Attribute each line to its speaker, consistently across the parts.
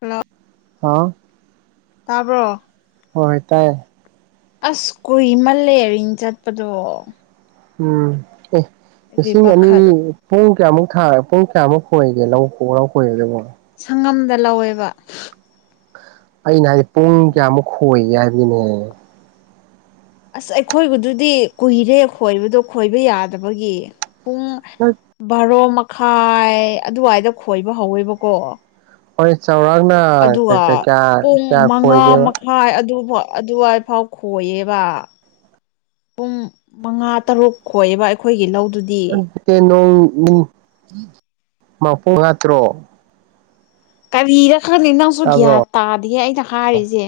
Speaker 1: Hello
Speaker 2: ꯍꯥꯎ
Speaker 1: ꯇꯥꯕ꯭ꯔꯣ
Speaker 2: ꯍꯣꯏ ꯍꯣꯏ ꯇꯥꯏꯌꯦ
Speaker 1: ꯑꯁ ꯀꯨꯏꯃꯜꯂꯦ ꯔꯤꯡ ꯆꯠꯄꯗꯣ
Speaker 2: ꯎꯝ ꯑꯦ
Speaker 1: ꯑꯩꯗꯤ
Speaker 2: ꯃꯁꯤ ꯑꯅꯤ
Speaker 1: ꯄꯥꯈꯠ
Speaker 2: ꯄꯨꯡ ꯀꯌꯥꯃꯨꯛ ꯊꯥ ꯄꯨꯡ ꯀꯌꯥꯃꯨꯛ ꯈꯣꯏꯒꯦ ꯂꯧ ꯈꯣ ꯂꯧ ꯈꯣꯏꯕꯗꯨꯕꯣ
Speaker 1: ꯁꯪꯉꯝꯗ ꯂꯧꯋꯦꯕ
Speaker 2: ꯑꯩꯅ ꯍꯥꯏꯗꯤꯦ ꯄꯨꯡ ꯀꯌꯥꯃꯨꯛ ꯈꯣꯏꯒꯦ ꯍꯥꯏꯕꯒꯤꯅꯦ
Speaker 1: ꯑꯁ ꯑꯩꯈꯣꯏꯕꯨꯗꯨꯗꯤ ꯀꯨꯏꯔꯦ ꯈꯣꯏꯕꯗꯣ ꯈꯣꯏꯕ ꯌꯥꯗꯕꯒꯤ ꯄꯨꯡ ꯕꯥꯔꯣ ꯃꯈꯥꯏ ꯑꯗꯨꯋꯥꯏꯗ ꯈꯣꯏꯕ ꯍꯧꯋꯦꯕꯀꯣ
Speaker 2: ꯍꯣꯏ ꯆꯧꯔꯥꯛꯅ ꯀꯌꯥ ꯈꯣꯏꯒꯦꯕ
Speaker 1: ꯍꯣꯏ ꯑꯗꯨ ꯑꯗꯨꯏꯐꯥꯎ ꯈꯣꯏꯌꯦꯕ ꯄꯨꯡ ꯃꯉꯥ ꯇꯔꯨꯛ ꯈꯑꯕ ꯑꯩꯈꯣꯏꯒꯤ ꯂꯧꯗꯨꯗꯤ
Speaker 2: ꯅꯣꯡ ꯃꯄꯨꯡ ꯍꯥꯠꯇ꯭ꯔꯣ
Speaker 1: ꯀꯥꯔꯤꯔ ꯈꯔꯅꯤꯅꯥꯁꯨꯣ
Speaker 2: ꯇꯥꯕ꯭ꯔꯣ
Speaker 1: ꯌꯥꯠ ꯇꯥꯗꯤꯌꯦ ꯑꯩꯅ ꯍꯥꯏꯔꯤꯁꯦ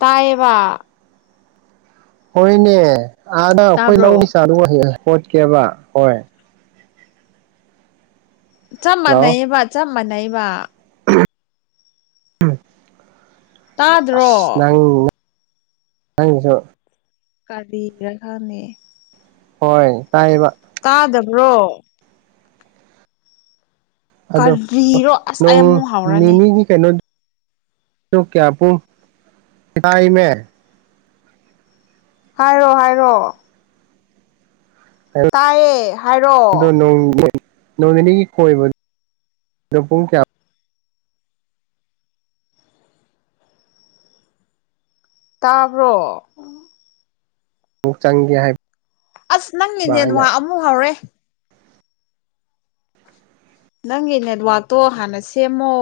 Speaker 1: ꯇꯥꯏꯌꯦꯕ
Speaker 2: ꯍꯣꯏꯅꯦ ꯑꯥꯗ ꯑꯩꯈꯣꯏ
Speaker 1: ꯇꯥꯕ꯭ꯔꯣ
Speaker 2: ꯂꯧꯒꯤ ꯆꯥꯗꯨ ꯍꯣꯠꯀꯦꯕ ꯍꯣꯏ
Speaker 1: ꯆꯞ
Speaker 2: ꯍꯜꯂꯣ
Speaker 1: ꯃꯥꯟꯅꯩꯕ ꯆꯞ ꯃꯥꯟꯅꯩꯕ
Speaker 2: ꯑꯁ
Speaker 1: ꯇꯥꯗ꯭ꯔꯣ
Speaker 2: ꯅꯪ ꯅꯪꯁꯨ
Speaker 1: ꯀꯔꯤꯔꯥ [unintelligible]
Speaker 2: ꯍꯣꯏ ꯇꯥꯏꯕ
Speaker 1: ꯇꯥꯗꯕ꯭ꯔꯣ
Speaker 2: ꯑꯗꯣ
Speaker 1: ꯀꯔꯤꯔꯣ ꯑꯁ ꯑꯩ
Speaker 2: ꯅꯣꯡ
Speaker 1: ꯑꯃꯨꯛ ꯍꯧꯔꯅꯤ
Speaker 2: ꯅꯅꯤꯅꯤꯒꯤ ꯀꯩꯅꯣ ꯀꯌꯥ ꯄ ꯊ ꯃꯦ꯫
Speaker 1: ꯍꯥꯏꯔꯣ ꯍꯥꯏꯔꯣ꯫ ꯇꯥꯏꯌꯦ꯫ ꯍꯥꯏꯔꯣ
Speaker 2: ꯑꯣ ꯅꯣꯡ ꯅꯤꯅꯤꯒꯤ ꯀꯣꯏꯕ ꯑꯣ ꯄꯨꯡꯌꯥ꯫
Speaker 1: ꯇꯥꯕ꯭ꯔꯣ꯫
Speaker 2: ꯑꯃꯨꯛ ꯆꯪꯒꯦ ꯍꯥꯏ꯫
Speaker 1: ꯑꯁ ꯅꯪ ꯒꯤ ꯅꯦ ꯋꯥꯥꯛ ꯑꯃꯨꯛ ꯍꯧꯥꯎꯔꯦ꯫ ꯅꯪꯒꯤ ꯅꯦꯠꯋꯥꯛꯇꯣ ꯍꯥꯟꯅ ꯁꯦꯝꯃꯣ꯫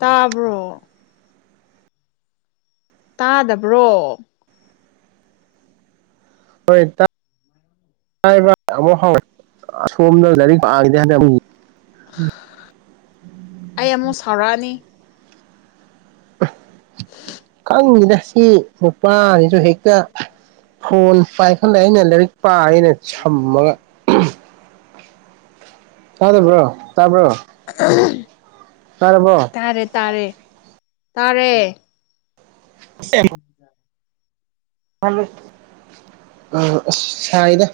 Speaker 1: ꯇꯥꯕ꯭ꯔꯣ꯫ ꯇꯥꯗꯕ꯭ꯔꯣ꯫
Speaker 2: ꯍꯣꯏ ꯑꯃꯨꯛ ꯍꯥꯎ ꯑꯁꯣꯝꯅ ꯂꯥꯏꯔꯤꯛ ꯄꯥꯒꯗꯤ ꯍꯟꯗꯛ꯫
Speaker 1: ꯑꯩ ꯑꯃꯨꯛ ꯁꯥꯎꯔꯛꯑꯅꯤ꯫ [unintelligible]
Speaker 2: ꯈꯪꯉꯤꯅ ꯁꯤ ꯅꯨꯄꯥꯁꯤꯁꯨ ꯍꯦꯛꯇ꯫ ꯐꯣꯟ ꯄꯥꯏꯈꯠꯂꯦ ꯑꯩꯅ ꯂꯥꯏꯔꯤꯛ ꯄꯥ ꯑꯩꯅ ꯁꯝꯃꯒ꯫ ꯇꯥꯗꯕ꯭ꯔꯣ ꯇꯥꯕ꯭ꯔꯣ꯫
Speaker 1: ꯎ [unintelligible]
Speaker 2: ꯇꯔꯕꯣ꯫
Speaker 1: ꯇꯥꯔꯦ ꯇꯥꯔꯦ ꯇꯥꯔꯦ꯫
Speaker 2: ꯑꯦ [unintelligible] ꯑꯥ ꯑꯁ ꯁꯥꯏꯗꯥ꯫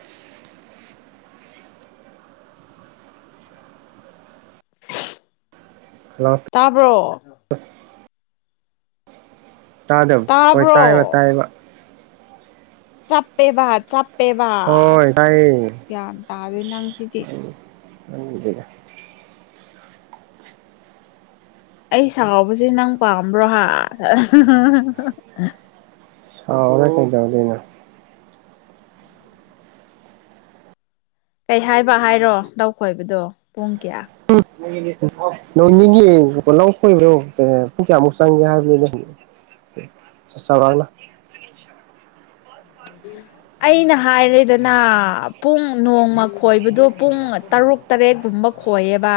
Speaker 2: ꯍꯜꯂꯣ꯫
Speaker 1: ꯇꯥꯕ꯭ꯔꯣ꯫
Speaker 2: ꯇꯥꯗꯕ ꯍꯣꯏ
Speaker 1: ꯇꯥꯕ꯭ꯔꯣ
Speaker 2: ꯇꯥꯏꯕ ꯇꯥꯏꯕ꯫
Speaker 1: ꯆꯞꯄꯦꯕ ꯆꯞꯄꯦꯕ
Speaker 2: ꯍꯣꯏ
Speaker 1: ꯑꯁ
Speaker 2: ꯇꯥꯏꯌꯦ
Speaker 1: ꯒ꯭ꯌꯥꯟ ꯇꯥꯗꯦꯏ ꯅꯪ ꯁꯤꯗꯤ꯫
Speaker 2: ꯇꯨꯝꯗꯔꯤꯗ꯫
Speaker 1: ꯑꯩ ꯁꯥꯎꯁꯦ ꯅꯪ ꯄꯥꯝꯕ꯭ꯔꯣ꯫
Speaker 2: ꯁꯥꯎꯔ ꯅꯪ ꯀꯩꯗꯧꯗꯣꯏꯅꯣ꯫
Speaker 1: ꯀꯩ ꯍꯥꯏꯕ ꯍꯥꯏꯔꯣ ꯂꯧ ꯈꯣꯏꯕꯗꯣ ꯄꯨꯡ ꯀꯌꯥ꯫
Speaker 2: ꯅꯣꯡ ꯅꯤꯡꯉꯤ ꯂꯧ ꯀꯣꯏꯕ꯭ꯔꯣ ꯄꯨꯡ ꯀꯌꯥꯃꯨꯛ ꯆꯪꯒꯦ ꯍꯥꯏꯕꯅꯤ ꯅ꯫
Speaker 1: [inaudible]
Speaker 2: ꯆꯧꯔꯛꯅ꯫
Speaker 1: ꯎ꯫ ꯑꯩꯅ ꯍꯥꯏꯔꯦꯗꯅ ꯄꯨꯡ ꯅꯣꯡꯃ ꯈꯣꯏꯕꯗꯨ ꯄꯨꯡ ꯇꯔꯨꯛ꯫ ꯇꯔꯦꯠꯀꯨꯝꯕ ꯈꯣꯏꯌꯦꯕ꯫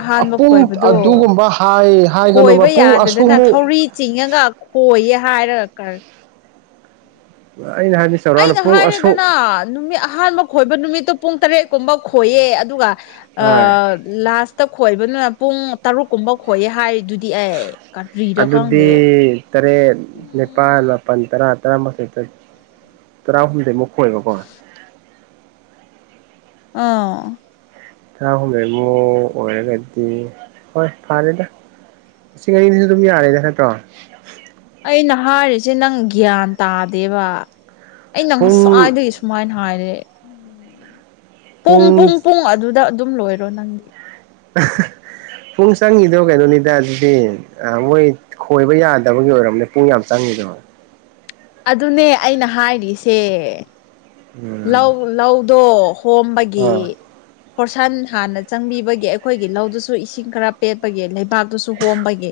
Speaker 1: ꯑꯍꯥꯟꯕ
Speaker 2: ꯄꯨꯡ
Speaker 1: ꯈꯣꯏꯕꯗꯣ
Speaker 2: ꯑꯗꯨꯒꯨꯝꯕ ꯍꯥꯏ ꯍꯥꯏꯒꯅꯨꯕ
Speaker 1: ꯈꯣꯏꯕ
Speaker 2: ꯄꯨꯡ
Speaker 1: ꯌꯥꯗꯗꯅ
Speaker 2: ꯑꯁꯨꯛꯃꯨꯛ
Speaker 1: ꯊꯧꯔꯤ ꯆꯤꯡꯉꯒ꯫ ꯍꯣꯏꯌꯦ ꯍꯥꯏꯔꯒ ꯀꯔ꯫
Speaker 2: ꯑꯩꯅ ꯍꯥꯏꯕꯗꯤ ꯆꯥꯎꯔꯥꯛꯅ
Speaker 1: ꯑꯩꯅ
Speaker 2: ꯄꯨꯡ ꯑꯁꯨꯛ
Speaker 1: ꯍꯥꯏꯔꯦꯗꯅ ꯅꯨꯃꯤꯠ ꯑꯍꯥꯟꯕ꯫ ꯈꯣꯏꯕ ꯅꯨꯃꯤꯠꯇꯨ ꯄꯨꯡ ꯇꯔꯦꯠꯀꯨꯝꯕ ꯈꯣꯏꯌꯦ ꯑꯗꯨꯒ ꯑ꯫
Speaker 2: ꯍꯣꯏ
Speaker 1: ꯂꯥꯁꯇ ꯈꯣꯏꯕꯗꯨꯅ ꯄꯨꯡ ꯇꯔꯨꯛ ꯀꯨꯝꯕ ꯈꯣꯏꯌꯦ ꯍꯥꯏꯔꯤꯗꯨꯗꯤ ꯑꯩ꯫ ꯀꯔꯤꯔ
Speaker 2: ꯑꯗꯨꯗꯤ꯫
Speaker 1: ꯈꯪꯗꯦ
Speaker 2: ꯇꯔꯦꯠ ꯅꯤꯄꯥꯜ ꯃꯥꯄꯜ ꯇꯔꯥ ꯇꯔꯥꯃꯥꯊꯣꯏ ꯇꯔꯥꯍꯨꯝꯗꯣꯏꯃꯨꯛ꯫ ꯈꯣꯏꯕ ꯀꯣ꯫
Speaker 1: ꯑꯥ꯫
Speaker 2: [unintelligible] ꯂꯩꯃꯣ ꯑꯣꯏꯔꯒꯗꯤ ꯍꯣꯏ ꯐꯥꯔꯦꯗ꯫ ꯂꯤꯁꯤꯡ ꯑꯅꯤꯁꯨ ꯑꯗꯨꯝ ꯌꯥꯔꯦꯗ ꯅꯠꯇ꯭ꯔꯣ꯫
Speaker 1: ꯑꯩꯅ ꯍꯥꯏꯔꯤꯁꯦ ꯅꯪ ꯒ꯭ꯌꯥꯟ ꯇꯥꯗꯦꯕ ꯑꯩꯅ
Speaker 2: ꯄꯨꯡ
Speaker 1: ꯉꯁ꯭ꯋꯥꯏꯗꯒꯤ꯫ ꯁꯨꯃꯥꯏꯅ ꯍꯥꯏꯔꯦ ꯎꯝ ꯄꯨꯡ ꯄꯨꯡ ꯄꯨꯡ ꯑꯗꯨꯗ ꯑꯗꯨꯝ ꯂꯣꯏꯔꯣ ꯅꯪꯗꯤ꯫
Speaker 2: ꯄꯨꯡ ꯆꯪꯉꯤꯗꯣ ꯀꯩꯅꯣꯅꯤꯗ ꯑꯗꯨꯗꯤ꯫ ꯑ ꯃꯣꯏ ꯈꯣꯏꯕ ꯌꯥꯗꯕꯒꯤ ꯑꯣꯏꯔꯔꯕꯅꯦ ꯄꯨꯡ ꯌꯥꯝ ꯆꯪꯉꯤꯗꯣ꯫
Speaker 1: ꯑꯗꯨꯅꯦ ꯑꯩꯅ ꯍꯥꯏꯔꯤꯁꯦ
Speaker 2: ꯎꯝ
Speaker 1: ꯂꯧ ꯂꯧꯗꯣ ꯍꯣꯝꯕꯒꯤ
Speaker 2: ꯑꯥ
Speaker 1: ꯍꯣꯔꯁꯟ ꯍꯥꯟꯅ ꯆꯪꯕꯤꯕꯒꯤ ꯑꯩꯈꯣꯏꯒꯤ ꯂꯧꯗꯨꯁꯨ ꯏꯁꯤꯡ ꯈꯔ ꯄꯦꯠꯄꯒꯤ ꯂꯩꯕꯥꯛꯇꯨꯁꯨ ꯍꯣꯝꯕꯒꯤ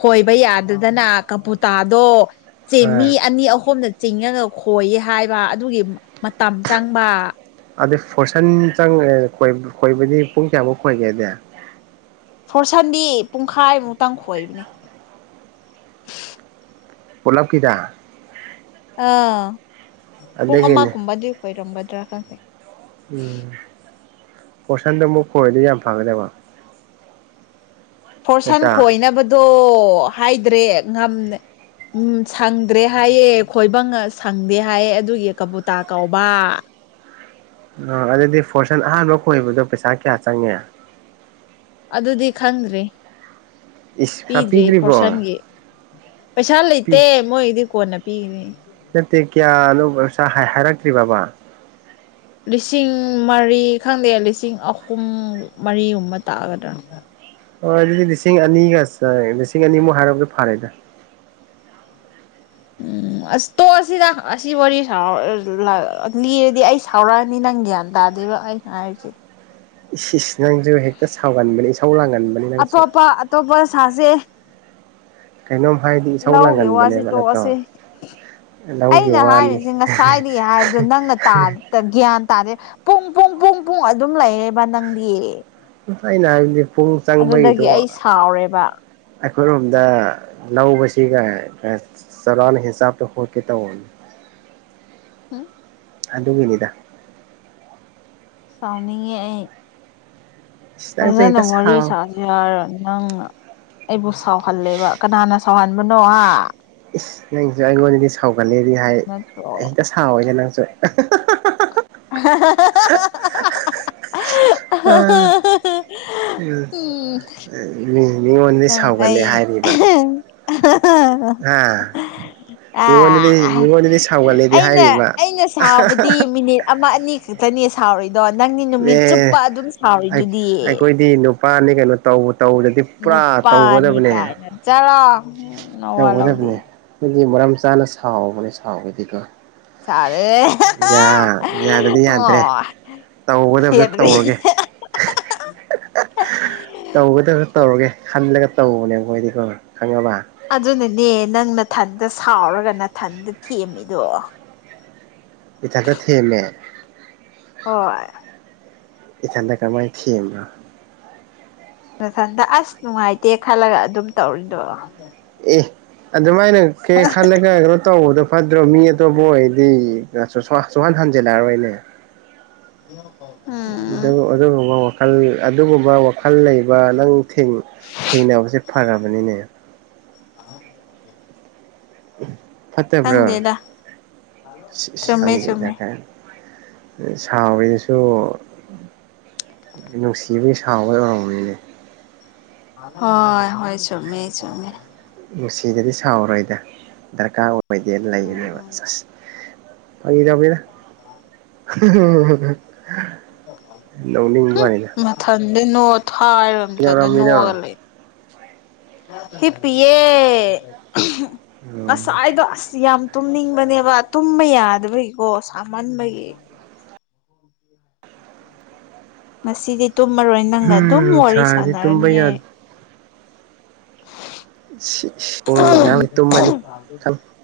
Speaker 1: ꯈꯣꯏꯕ ꯌꯥꯗꯗꯅ ꯀꯝꯄꯨꯇꯥꯗꯣ ꯆꯦ
Speaker 2: ꯍꯣꯏ
Speaker 1: ꯃꯤ ꯑꯅꯤ ꯑꯍꯨꯝꯅ ꯆꯤꯡꯉꯒ ꯈꯣꯏꯌꯦ ꯍꯥꯏꯕ ꯑꯗꯨꯒꯤ ꯃꯇꯝ ꯆꯪꯕ
Speaker 2: ꯑꯗꯨꯗ ꯐꯣꯔꯁꯟ ꯆꯪꯉꯦ ꯈꯣꯏꯕꯗꯤ ꯄꯨꯡ ꯀꯌꯥꯃꯨꯛ ꯈꯣꯏꯒꯦꯗꯤ
Speaker 1: ꯐꯣꯔꯁꯟꯗꯤ ꯄꯨꯡꯈꯥꯏꯃꯨꯛꯇꯪ ꯈꯣꯏꯕꯅꯤ
Speaker 2: ꯄꯂꯞꯀꯤꯗ
Speaker 1: ꯑꯥ ꯄꯨꯡ
Speaker 2: ꯑꯗꯒꯤꯅꯦ
Speaker 1: ꯑꯃꯒꯨꯝꯕꯗꯤ ꯀꯣꯏꯔꯝꯒꯗ꯭ꯔꯥ ꯈꯪꯖꯩ
Speaker 2: ꯎꯝ ꯄꯣꯁꯟꯗꯣ ꯑꯃꯨꯛ ꯀꯣꯏꯔꯗꯤ ꯌꯥꯝ ꯐꯒꯗꯕ
Speaker 1: ꯐꯣꯔꯁꯟ
Speaker 2: ꯅꯠꯇ꯭ꯔꯥ
Speaker 1: ꯈꯣꯏꯅꯕꯗꯣ ꯍꯥꯏꯗ꯭ꯔꯦ ꯉꯝ ꯎꯝ ꯁꯪꯗ꯭ꯔꯦ ꯍꯥꯏꯌꯦ ꯈꯣꯏꯕ ꯁꯪꯗꯦ ꯍꯥꯏꯌꯦ ꯑꯗꯨꯒꯤ ꯀꯕꯨꯨꯇꯥ ꯀꯧꯕ
Speaker 2: ꯑ ꯑꯗꯨꯗꯤ ꯐꯣꯔꯁꯟ ꯑꯍꯥꯟꯕ ꯈꯣꯏꯕꯗꯣ ꯄꯩꯁꯥ ꯀꯌꯥ ꯆꯪꯉꯦ
Speaker 1: ꯑꯗꯨꯗꯤ ꯈꯪꯗ꯭ꯔꯦ
Speaker 2: ꯏꯁ ꯄꯩꯁꯥ
Speaker 1: ꯄꯤꯗ꯭ꯔꯤ
Speaker 2: ꯄꯤꯗ꯭ꯔꯤꯕꯣ
Speaker 1: ꯐꯣꯔꯁꯟꯒꯤ ꯄꯩꯁꯥ ꯂꯩꯇꯦ ꯃꯣꯏꯗꯤ ꯀꯣꯟꯅ ꯄꯤꯒꯅꯤ
Speaker 2: ꯅꯠꯇꯦ ꯀꯌꯥꯅꯧꯕ ꯍꯥꯏꯔꯛꯇ꯭ꯔꯤꯕꯕꯥ
Speaker 1: ꯂꯤꯁꯤꯡ ꯃꯔꯤ ꯈꯪꯗꯦ ꯂꯤꯁꯤꯡ ꯑꯍꯨꯝ ꯃꯔꯤꯒꯨꯝꯕ ꯇꯥꯛꯒꯗ꯭ꯔꯥꯅꯤ
Speaker 2: ꯍꯣꯏ ꯑꯗꯨꯗꯤ ꯂꯤꯁꯤꯡ ꯑꯅꯤꯒ ꯆ ꯂꯤꯁꯤꯡ ꯑꯅꯤꯃꯨꯛ ꯍꯥꯏꯔꯔꯕꯗꯤ ꯐꯔꯦꯗ
Speaker 1: ꯎꯝ ꯑꯁ ꯇꯣꯛꯑ ꯑꯁꯤꯗ ꯑꯁꯤ ꯋꯥꯔꯤ ꯂꯤꯔꯗꯤ ꯑꯩ ꯁꯥꯎꯔꯛꯑꯅꯤ ꯅꯪ ꯒ꯭ꯌꯥꯟ ꯇꯥꯗꯦꯕ ꯑꯩ ꯍꯥꯏꯁꯦ
Speaker 2: ꯏꯁ ꯏꯁ ꯅꯪꯁꯨ ꯍꯦꯛꯇ ꯁꯥꯎꯒꯟꯕꯅꯦ ꯏꯁꯥꯎ ꯂꯒꯟ
Speaker 1: ꯑꯇꯣꯞꯄ ꯑꯇꯣꯞꯄ ꯁꯥꯁꯦ
Speaker 2: ꯀꯩꯅꯣꯝ ꯍꯥꯏꯗꯤ ꯏꯁꯧ
Speaker 1: ꯂꯧꯒꯦ ꯋꯥꯁꯤ
Speaker 2: ꯂꯥꯡꯒꯟꯕꯅꯦꯕ
Speaker 1: ꯇꯣꯛꯑꯁꯦ
Speaker 2: ꯅꯠꯇ꯭ꯔꯣ ꯂꯧꯒꯤ
Speaker 1: ꯑꯩꯅ
Speaker 2: ꯋꯥꯅꯤ
Speaker 1: ꯍꯥꯏꯔꯤꯁꯦ ꯉꯁꯥꯏꯗꯩ ꯍꯥꯏꯕꯗꯣ ꯅꯪꯅ ꯇꯥ ꯇ ꯒ꯭ꯌꯥꯟ ꯇꯥꯔꯦ ꯄꯨꯡ ꯄꯨꯡ ꯄꯨꯡ ꯄꯨꯡ ꯑꯗꯨꯝ ꯂꯩꯌꯦꯕ ꯅꯪꯗꯤ
Speaker 2: ꯑꯩꯅ ꯍꯥꯏꯕꯗꯤ ꯄꯨꯡ
Speaker 1: ꯑꯗꯨꯗꯒꯤ
Speaker 2: ꯆꯪꯕꯩꯗꯣ
Speaker 1: ꯑꯩ ꯁꯥꯎꯔꯦꯕ
Speaker 2: ꯑꯩꯈꯣꯏꯔꯣꯝꯗ ꯂꯧꯕꯁꯤꯒ ꯁꯂꯥꯟ ꯍꯁꯥꯕ ꯍ ꯇ
Speaker 1: ꯎ
Speaker 2: ꯑꯗꯨꯒꯤꯅꯤꯗ
Speaker 1: ꯁꯥꯎꯅꯤꯡꯉꯦ ꯑꯩ
Speaker 2: ꯏꯁ ꯅꯪꯁꯨ
Speaker 1: ꯐꯖꯅ
Speaker 2: ꯍꯦꯛꯇ
Speaker 1: ꯋꯔꯤ
Speaker 2: ꯁꯥꯎ
Speaker 1: ꯁꯥꯥꯖꯦ ꯌꯥꯔ ꯅꯪ ꯑꯩꯕꯨ ꯁꯥꯎꯍꯜꯂꯦꯕ ꯀꯅꯥꯅ ꯁꯥꯎꯍꯟꯕꯅꯣ ꯍꯥ
Speaker 2: ꯏꯁ ꯅꯪꯁꯨ ꯑꯩꯉꯣꯟꯗꯗꯤ ꯁꯥꯎꯒꯠꯂꯦꯗꯤ
Speaker 1: ꯅꯪ
Speaker 2: ꯍꯥꯏ
Speaker 1: ꯅꯠꯇ꯭ꯔꯣ
Speaker 2: ꯍꯦꯛꯇ ꯁꯥꯎꯋꯦꯅꯦ ꯅꯪꯁꯨ
Speaker 1: ꯍ
Speaker 2: ꯑ
Speaker 1: ꯎꯝ
Speaker 2: ꯎ
Speaker 1: ꯅꯪ
Speaker 2: ꯁꯒꯠꯂꯦ
Speaker 1: ꯑꯩ
Speaker 2: ꯍꯥꯏꯔꯤꯕ ꯑ
Speaker 1: ꯑ ꯑꯩꯅ
Speaker 2: ꯍꯥꯏꯔꯤꯕ
Speaker 1: ꯑꯩꯅ ꯁꯕꯗꯤ ꯃꯤꯅꯤꯠ ꯑꯃ ꯑꯅꯤ ꯈꯛꯇꯅꯦ ꯁꯥꯎꯔꯏꯗꯣ ꯅꯪꯅꯤ ꯅꯨꯃꯤꯠ ꯆꯨꯞꯄ
Speaker 2: ꯑꯦ
Speaker 1: ꯑꯗꯨꯝ ꯁꯥꯎꯔꯤꯗꯨꯗꯤꯌꯦ
Speaker 2: ꯄꯥꯅꯤ ꯀꯩꯅꯣ ꯇꯧꯕ ꯇꯧꯗꯗꯤ ꯄꯨꯔꯥ
Speaker 1: ꯅꯨꯞꯄꯥꯅꯤ
Speaker 2: ꯇꯧꯒꯗꯕꯅꯦ
Speaker 1: ꯀꯥꯏꯅ ꯆꯂꯣ
Speaker 2: ꯇꯧꯒꯗꯕꯅꯦ ꯃꯤꯗꯤ ꯃꯔꯝ ꯆꯥꯅ ꯁꯥꯎꯕꯅꯦ ꯁꯥꯎꯔꯗꯤꯀꯣ
Speaker 1: ꯁꯥꯔꯦ
Speaker 2: ꯌꯥ ꯌꯥꯗꯗꯤ ꯌꯥꯗ꯭ꯔꯦ
Speaker 1: ꯑꯣ
Speaker 2: ꯇꯧꯒꯗꯕꯗꯨ
Speaker 1: ꯍꯦꯗ꯭ꯔꯤ
Speaker 2: ꯇꯧꯔꯒꯦ ꯇꯧꯒꯗꯕꯁꯨ ꯇꯧꯔꯒꯦ ꯈꯜꯂꯒ ꯇꯧꯕꯅꯦ ꯃꯣꯏꯗꯤꯀꯣ ꯈꯪꯉꯕ
Speaker 1: ꯑꯗꯨꯅꯅꯦ ꯅꯪ ꯅꯥꯊꯟꯗ ꯁꯥꯎꯔꯒ ꯅꯥꯊꯟꯗ ꯊꯦꯝꯃꯤꯗꯣ
Speaker 2: ꯏꯊꯟꯇꯥ ꯊꯦꯝꯃꯦ
Speaker 1: ꯍꯣꯏ
Speaker 2: ꯏꯊꯟꯇꯥ ꯀꯃꯥꯏ ꯊꯦꯝꯕꯔꯥ
Speaker 1: ꯅꯊꯟꯇꯥ ꯑꯁ ꯅꯨꯡꯉꯥꯏꯇꯦ ꯈꯜꯂꯒ ꯑꯗꯨꯝ ꯇꯧꯔꯤꯗꯣ
Speaker 2: ꯑꯦ ꯑꯗꯨꯃꯥꯏꯅ ꯀ ꯈꯜꯂꯒꯦ [unintelligible] ꯀꯩꯅꯣ ꯇꯧꯕꯗꯣ ꯐꯠꯇ꯭ꯔꯣ ꯃꯤ ꯑꯇꯣꯞꯄ ꯑꯣꯏꯔꯗꯤ ꯁꯨꯍꯟ ꯍꯟꯖꯤꯜꯂꯛꯔꯣꯏꯅꯦ
Speaker 1: [unintelligible]
Speaker 2: ꯑꯗꯨ
Speaker 1: ꯎꯝ
Speaker 2: ꯑꯗꯨꯒꯨꯝꯕ ꯋꯥꯈꯜ ꯑꯗꯨꯒꯨꯝꯕ ꯋꯥꯈꯜ ꯂꯩꯕ ꯅꯪ ꯊꯦꯡ ꯊꯦꯡꯅꯕꯁꯦ ꯐꯔꯕꯅꯤꯅꯦ
Speaker 1: [unintelligible]
Speaker 2: ꯐꯠꯇꯕ꯭ꯔꯣ
Speaker 1: ꯈꯪꯗꯦꯗ
Speaker 2: ꯏꯁ
Speaker 1: ꯆꯨꯝꯃꯦ
Speaker 2: ꯈꯪꯉꯤꯗ
Speaker 1: ꯆꯨꯝꯃꯦ
Speaker 2: ꯀꯥꯏ ꯁꯥꯎꯔꯤꯗꯨꯁꯨ ꯅꯨꯡꯁꯤꯕꯒꯤ ꯁꯥꯎꯕꯩ ꯑꯣꯏꯔꯝꯅꯤꯅꯦ
Speaker 1: ꯍꯣꯏ ꯍꯣꯏ ꯆꯨꯝꯃꯦ ꯆꯨꯝꯃꯦ
Speaker 2: ꯅꯨꯡꯁꯤꯗ꯭ꯔꯗꯤ ꯁꯥꯎꯔꯔꯣꯏꯗ ꯗꯔꯀꯥꯔ ꯑꯣꯏꯗꯦꯅ ꯂꯩꯒꯅꯦꯕ
Speaker 1: ꯎꯝ
Speaker 2: ꯑꯁ ꯐꯥꯒꯤ ꯇꯧꯕꯅꯦꯗ ꯅꯣꯛꯅꯤꯡꯕꯩ ꯋꯥꯅꯤꯗ
Speaker 1: ꯊꯟꯗꯥ ꯅꯣꯛ ꯊꯥꯏꯔꯕ ꯃꯊꯟꯗ
Speaker 2: ꯀꯩꯗꯧꯔꯝꯃꯤꯅꯣ
Speaker 1: ꯅꯣꯛꯑꯒ ꯂꯩ ꯍꯤ ꯄꯤꯌꯦ
Speaker 2: ꯎꯝ
Speaker 1: ꯉꯁꯥꯏꯗꯣ ꯑꯁ ꯌꯥꯝ ꯇꯨꯝꯅꯤꯡꯕꯅꯦꯕ ꯇꯨꯝꯕ ꯌꯥꯗꯕꯒꯤꯀꯣ ꯁꯥꯃꯟꯕꯒꯤ [unintelligible] ꯉꯁꯤꯗꯤ ꯇꯨꯝꯃꯔꯣꯏ ꯅꯪꯒ ꯑꯗꯨꯝ ꯋꯥꯔꯤ
Speaker 2: ꯁꯥꯔꯗꯤ ꯇꯨꯝꯕ
Speaker 1: ꯁꯥꯟꯅꯔꯅꯤꯌꯦ
Speaker 2: ꯌꯥꯗꯦ ꯏꯁ ꯏꯁ ꯉꯥꯏꯍꯥꯛ ꯂꯩꯔ ꯇꯨꯝꯃꯅꯤ ꯈꯪ
Speaker 1: [unintelligible]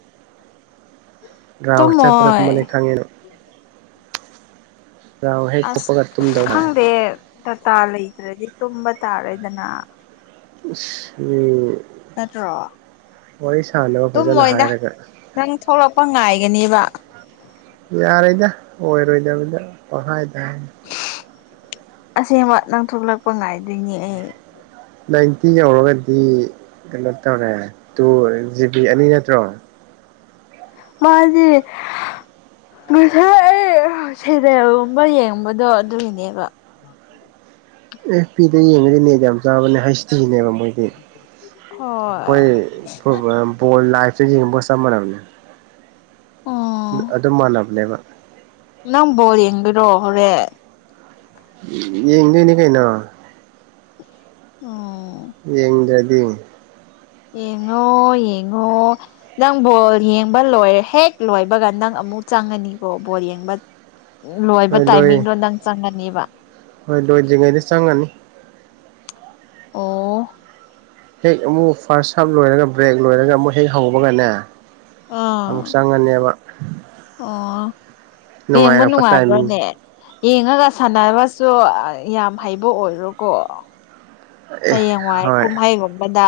Speaker 1: ꯇꯨꯝꯃꯣꯏ
Speaker 2: [unintelligible] ꯔꯥꯎꯟ ꯍꯦꯛ
Speaker 1: ꯑꯁ
Speaker 2: ꯆꯠꯄꯒ ꯇꯨꯝꯗꯧ ꯃꯥꯜꯂꯦ
Speaker 1: ꯈꯪꯗꯦ ꯗꯥꯇꯥ ꯂꯩꯇ꯭ꯔꯗꯤ ꯇꯨꯝꯕ ꯇꯥꯔꯦꯗꯅ
Speaker 2: [unintelligible]
Speaker 1: ꯅꯠꯇ꯭ꯔꯣ
Speaker 2: ꯋꯥꯔꯤ ꯁꯥꯟꯅꯕ ꯐꯖꯅ
Speaker 1: ꯇꯨꯝꯣꯏꯗ
Speaker 2: ꯍꯥꯏꯔꯒ
Speaker 1: ꯅꯪ ꯊꯣꯛꯂꯛꯄ ꯉꯥꯏꯒꯅꯦꯕ
Speaker 2: ꯌꯥꯔꯣꯏꯗ ꯑꯣꯏꯔꯣꯏꯗꯕꯗ ꯄꯩꯍꯥꯏ ꯇ ꯍꯥꯏꯅꯤ
Speaker 1: ꯑꯁꯦꯡꯕ ꯅꯪ ꯊꯣꯛꯂꯛꯄ ꯉꯥꯏꯗꯣꯏꯅꯦ ꯑꯩ
Speaker 2: ꯅꯥꯏꯟꯇꯤ ꯌꯧꯔꯒꯗꯤ ꯀꯩꯅꯣ ꯇꯧꯔꯦ ꯇꯨ ꯖꯤꯕꯤ ꯑꯅꯤ ꯅꯠꯇ꯭ꯔꯣ
Speaker 1: ꯃꯥꯗꯤ ꯉꯁꯥꯏ ꯑꯩ ꯁꯦꯔꯦꯜꯒꯨꯝꯕ ꯌꯦꯡꯕꯗꯣ ꯑꯗꯨꯏꯅꯦꯕ [unintelligible]
Speaker 2: ꯑꯦꯐ ꯄꯤꯗ ꯌꯦꯡꯉꯗꯤꯅꯦ ꯌꯥꯝ ꯆꯥꯕꯅꯦ ꯍꯁꯇꯤꯅꯦꯕ ꯃꯣꯏꯗꯤ ꯍꯣꯏ ꯕꯣꯜ ꯂꯥꯏꯐꯇ ꯌꯦꯡꯕꯒ ꯆꯞ ꯃꯥꯟꯅꯕꯅꯤ
Speaker 1: ꯎꯝ
Speaker 2: ꯑꯗꯨꯝ ꯃꯥꯟꯅꯕꯅꯦꯕ
Speaker 1: ꯅꯪ ꯕꯣꯜ ꯌꯦꯡꯗꯣꯏꯔꯣ ꯍꯣꯔꯦꯟ
Speaker 2: ꯌꯦꯡꯗꯣꯏꯅꯦ ꯀꯩꯅꯣ
Speaker 1: ꯑꯣ
Speaker 2: ꯌꯦꯡꯗ꯭ꯔꯗꯤ
Speaker 1: ꯌꯦꯡꯉꯣ ꯌꯦꯡꯉꯣ ꯅꯪ ꯕꯣꯜ ꯌꯦꯡꯕ ꯂꯣꯏꯔꯦ ꯍꯦꯛ ꯂꯣꯏꯕꯒ ꯅꯪ ꯑꯃꯨꯛ ꯆꯪꯉꯅꯤꯀꯣ ꯕꯣꯜ ꯌꯦꯡꯕ ꯂꯣꯏꯕ
Speaker 2: ꯍꯣꯏ ꯂꯣꯏ
Speaker 1: ꯇꯥꯏꯃꯤꯡꯗꯣ ꯅꯪ ꯆꯪꯉꯅꯦꯕ
Speaker 2: ꯍꯣꯏ ꯂꯣꯏꯗ꯭ꯔꯤꯉꯩꯗ ꯆꯪꯉꯅꯤ
Speaker 1: ꯑꯣ
Speaker 2: ꯍꯦꯛ ꯑꯃꯨꯛ ꯐꯥꯔꯁ ꯍꯥꯞ ꯂꯣꯏꯔꯒ ꯕ꯭ꯔꯦꯛ ꯂꯣꯏꯔꯒ ꯑꯃꯨꯛ ꯍꯦꯛ ꯍꯧꯕꯒꯅꯦ ꯑꯃꯨꯛ
Speaker 1: ꯑꯥ
Speaker 2: ꯆꯪꯉꯅꯦꯕ
Speaker 1: ꯑꯣ ꯌꯦꯡꯕ
Speaker 2: ꯅꯨꯡꯉꯥꯏꯔꯛꯄ ꯇꯥꯏꯃꯤꯡ
Speaker 1: ꯅꯨꯡꯉꯥꯏꯕ꯭ꯔꯅꯦ ꯌꯦꯡꯉꯒ ꯁꯥꯟꯅꯕꯁꯨ ꯌꯥꯝ ꯍꯩꯕ ꯑꯣꯏꯔꯣꯀꯣ
Speaker 2: ꯑꯦ
Speaker 1: ꯍꯌꯦꯡꯋꯥꯏ
Speaker 2: ꯍꯣꯏ
Speaker 1: ꯀꯨꯝꯍꯩꯒꯨꯝꯕꯗ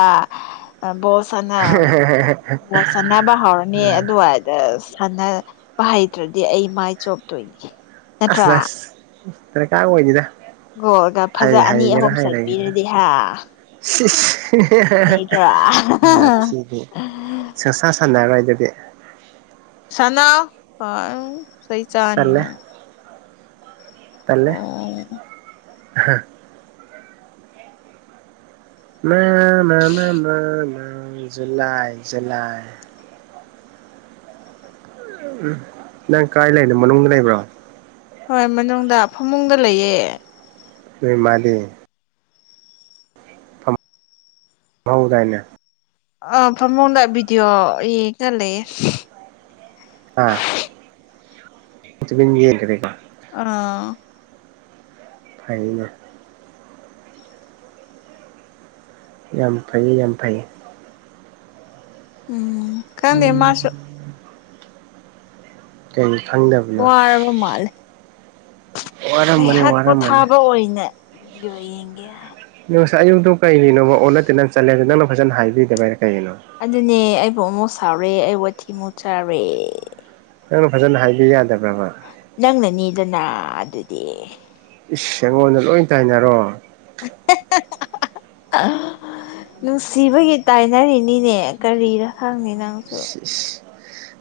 Speaker 1: ꯕꯣꯜ ꯁꯥꯅ ꯕꯣꯜ ꯁꯥꯟꯅꯥꯕ ꯍꯧꯔꯅꯤ ꯑꯗꯨꯒꯥ [unintelligible] ꯁꯥꯟꯅꯕ ꯍꯩꯇ꯭ꯔꯗꯤ ꯑꯩ ꯃꯥꯏ ꯆꯣꯝꯇꯣꯏꯅꯤ
Speaker 2: ꯑꯁ ꯗꯁ ꯗꯔꯀꯥꯔ ꯑꫭꯏꯗꯦꯗ꯫
Speaker 1: ꯒꯣꯒ ꯐꯖ ꯑꯅꯤ ꯑꯍꯨꯝ ꯆꯟꯕꯤꯔꯗꯤ ꯍꯥ꯫
Speaker 2: ꯁꯤꯁ
Speaker 1: ꯅꯩꯗ꯭ꯔꯥ
Speaker 2: [unintelligible] ꯋꯥꯊꯤꯗꯤ꯫ ꯁꯁꯥ ꯁꯥꯟꯅꯔꫭꯏ ꯗꯨꯗꯤ꯫
Speaker 1: ꯁꯅꯥꯑꫭ ꯄꯪ ꯆꯩ ꯆꯥꯅꯤ ꯅꯪ꯫
Speaker 2: ꯇꯂꯦ
Speaker 1: ꯑꯣ
Speaker 2: ꯍꯥ꯫ [unintelligible] ꯎꯝ ꯅꯪ ꯀꯥꯏ ꯂꯩꯅꯣ ꯃꯅꯨꯡꯗ ꯂꯩꯕ꯭ꯔꯣ꯫
Speaker 1: ꯍꯣꯏ ꯃꯅꯨꯡꯗ ꯐꯃꯨꯡꯗ ꯂꯩꯌꯦ꯫
Speaker 2: ꯅꫭꯏ ꯃꯥꯗꯤ꯫ ꯃꯍꯧꯗꯥꯏꯅꯦ꯫
Speaker 1: ꯑ ꯐꯃꯨꯡꯗ ꯚꯤꯗꯤꯑꯣ ꯌꯦꯡꯒ ꯂꯩꯌꯦ꯫
Speaker 2: ꯑꯥ ꯇꯨꯃꯤꯟ ꯌꯦꯡꯈꯔꯦꯀꫭ꯫
Speaker 1: ꯑꯥ꯫
Speaker 2: ꯐꯩꯅꯦ꯫ ꯌꯥꯝ ꯐꯩ ꯌꯥꯝ ꯐꯩ꯫
Speaker 1: ꯎꯝ꯫ ꯈꯪꯗꯦ ꯃꯥꯁꯨ
Speaker 2: [inaudible] ꯀꯩ ꯈꯪꯗꯕ
Speaker 1: ꯋꯥꯔꯕ ꯃꯥꯜꯂꯦ꯫
Speaker 2: ꯋꯥꯔꯝꯃꯅꯤ
Speaker 1: ꯉꯍꯥꯛ
Speaker 2: ꯋꯥꯔꯝꯃꯅꯤ
Speaker 1: ꯄꯣꯊꯥꯕ ꯑꯣꯏꯅ ꯚꯤꯗꯤꯑꯣ ꯌꯦꯡꯒꯦ ꯍꯥꯏ꯫
Speaker 2: ꯅꫭ ꯉꯁꯥꯏ ꯑꯌꯨꯛꯇꯣ ꯀꯩꯒꯤꯅꯣꯕ ꯑꯣꯟꯅ ꯇꯩꯅ ꯆꯠꯂꯦ ꯅꯪꯅ ꯐꯖꯅ ꯍꯥꯏꯕꯤꯗꯕꯩꯔ ꯀꯩꯒꯤꯅꯣ꯫
Speaker 1: ꯑꯗꯨꯅꯦ ꯑꯩꯕꯨ ꯑꯃꯨꯛ ꯁꯥꯎꯔꯦ ꯑꯩ ꯋꯥꯊꯤ ꯑꯃꯨꯛ ꯆꯥꯔꯦ꯫
Speaker 2: ꯅꯪꯅ ꯐꯖꯅ ꯍꯥꯏꯕꯤꯕ ꯌꯥꯗꯕ꯭ꯔꯕ꯫
Speaker 1: ꯅꯪꯅꯅꯤꯗꯅ ꯑꯗꯨꯗꯤ꯫
Speaker 2: ꯏꯁ ꯑꯩꯉꯣꯟꯗ ꯂꯣꯏ ꯇꯥꯏꯅꯔꯣ꯫
Speaker 1: [unintelligible] [unintelligible] ꯅꯨꯡꯁꯤꯕꯒꯤ ꯇꯥꯏꯅꯔꯤꯅꯤꯅꯦ ꯀꯔꯤꯔ ꯈꯪꯅꯤꯅ꯫
Speaker 2: ꯁꯤꯁ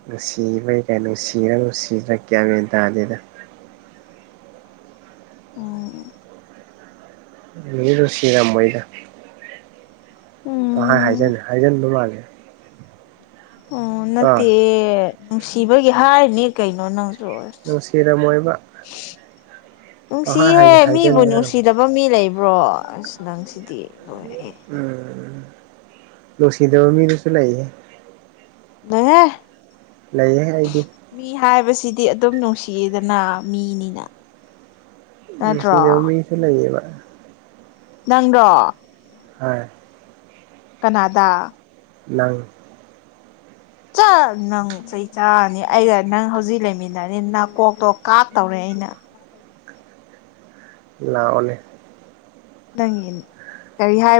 Speaker 2: ꯅꯨꯡꯁꯤꯕꯩ ꯀꯥꯏꯟ ꯅꯨꯡꯁꯤꯔ ꯅꯨꯡꯁꯤꯗ꯭ꯔ ꯀ꯭ꯌꯥꯟ ꯃꯦꯟ ꯇꯥꯗꯦꯗ꯫
Speaker 1: [inaudible] ꯎꯝ꯫
Speaker 2: [inaudible] ꯅꯨꯡꯁꯤꯔꯃꯣꯏꯗ꯫ ꯄꯪꯍꯥꯏ
Speaker 1: ꯎꯝ
Speaker 2: ꯍꯥꯏꯖꯟ ꯍꯥꯏꯖꯟꯕ ꯃꯥꯜꯂꯦ꯫
Speaker 1: ꯑꯣ
Speaker 2: ꯑꯥ
Speaker 1: ꯅꯠꯇꯦ ꯅꯨꯡꯁꯤꯕꯒꯤ ꯍꯥꯏꯔꯤꯅꯦ ꯀꯩꯅꯣ ꯅꯪ꯫ [unintelligible]
Speaker 2: ꯅꯨꯡꯁꯤꯔꯝꯃꯣꯏꯕ ꯄꯪꯍꯥꯏ
Speaker 1: ꯅꯨꯡꯁꯤꯍꯦ
Speaker 2: ꯍꯥꯏ
Speaker 1: ꯃꯤꯕꯨ
Speaker 2: ꯍꯥꯏꯖꯟꯕ
Speaker 1: ꯅꯨꯡꯁꯤꯗ
Speaker 2: ꯑꯣꯏꯔꯝꯅꯤ
Speaker 1: ꯕ ꯃꯤ ꯂꯩꯕ꯭ꯔꯣ ꯑꯁ ꯅꯪꯁꯤꯗꯤ꯫ ꯂꯣꯏꯔꯦꯍꯦ
Speaker 2: ꯎꯝ ꯅꯨꯡꯁꯤꯗꯕ ꯃꯤꯗꯨꯁꯨ ꯂꯩꯌꯦ꯫
Speaker 1: [unintelligible]
Speaker 2: ꯂꯩꯌꯦ ꯑꯩꯗꯤ꯫
Speaker 1: ꯃꯤ ꯍꯥꯏꯕꯁꯤꯗꯤ ꯑꯗꯨꯝ ꯅꯨꯡꯁꯤꯌꯦꯗꯅ ꯃꯤꯅꯤꯅ꯫ ꯅꯠꯇ꯭ꯔꯣ
Speaker 2: ꯅꯨꯡꯁꯤꯗꯕ ꯃꯤꯁꯨ ꯂꯩꯌꯦꯕ꯫
Speaker 1: ꯅꯪꯔꯣ꯫
Speaker 2: ꯍꯥꯏ꯫
Speaker 1: ꯀꯅꯥꯗꯥ꯫
Speaker 2: ꯅꯪ꯫
Speaker 1: ꯆ ꯅꯪ ꯆꯩ ꯆꯥꯔꯅꯤ ꯑꯩꯒ ꯅꯪ ꯍꯧꯖꯤꯛ ꯂꯩꯃꯤꯟꯅꯔꯅꯤ ꯅꯥꯀꯣꯛꯇꯣ ꯀꯥꯞꯇꯧꯔꯦ ꯑꯩꯅ꯫
Speaker 2: ꯂꯥꯛꯑꯣꯅꯦ꯫
Speaker 1: ꯅꯪꯒꯤ ꯀꯔꯤ ꯍꯥꯏ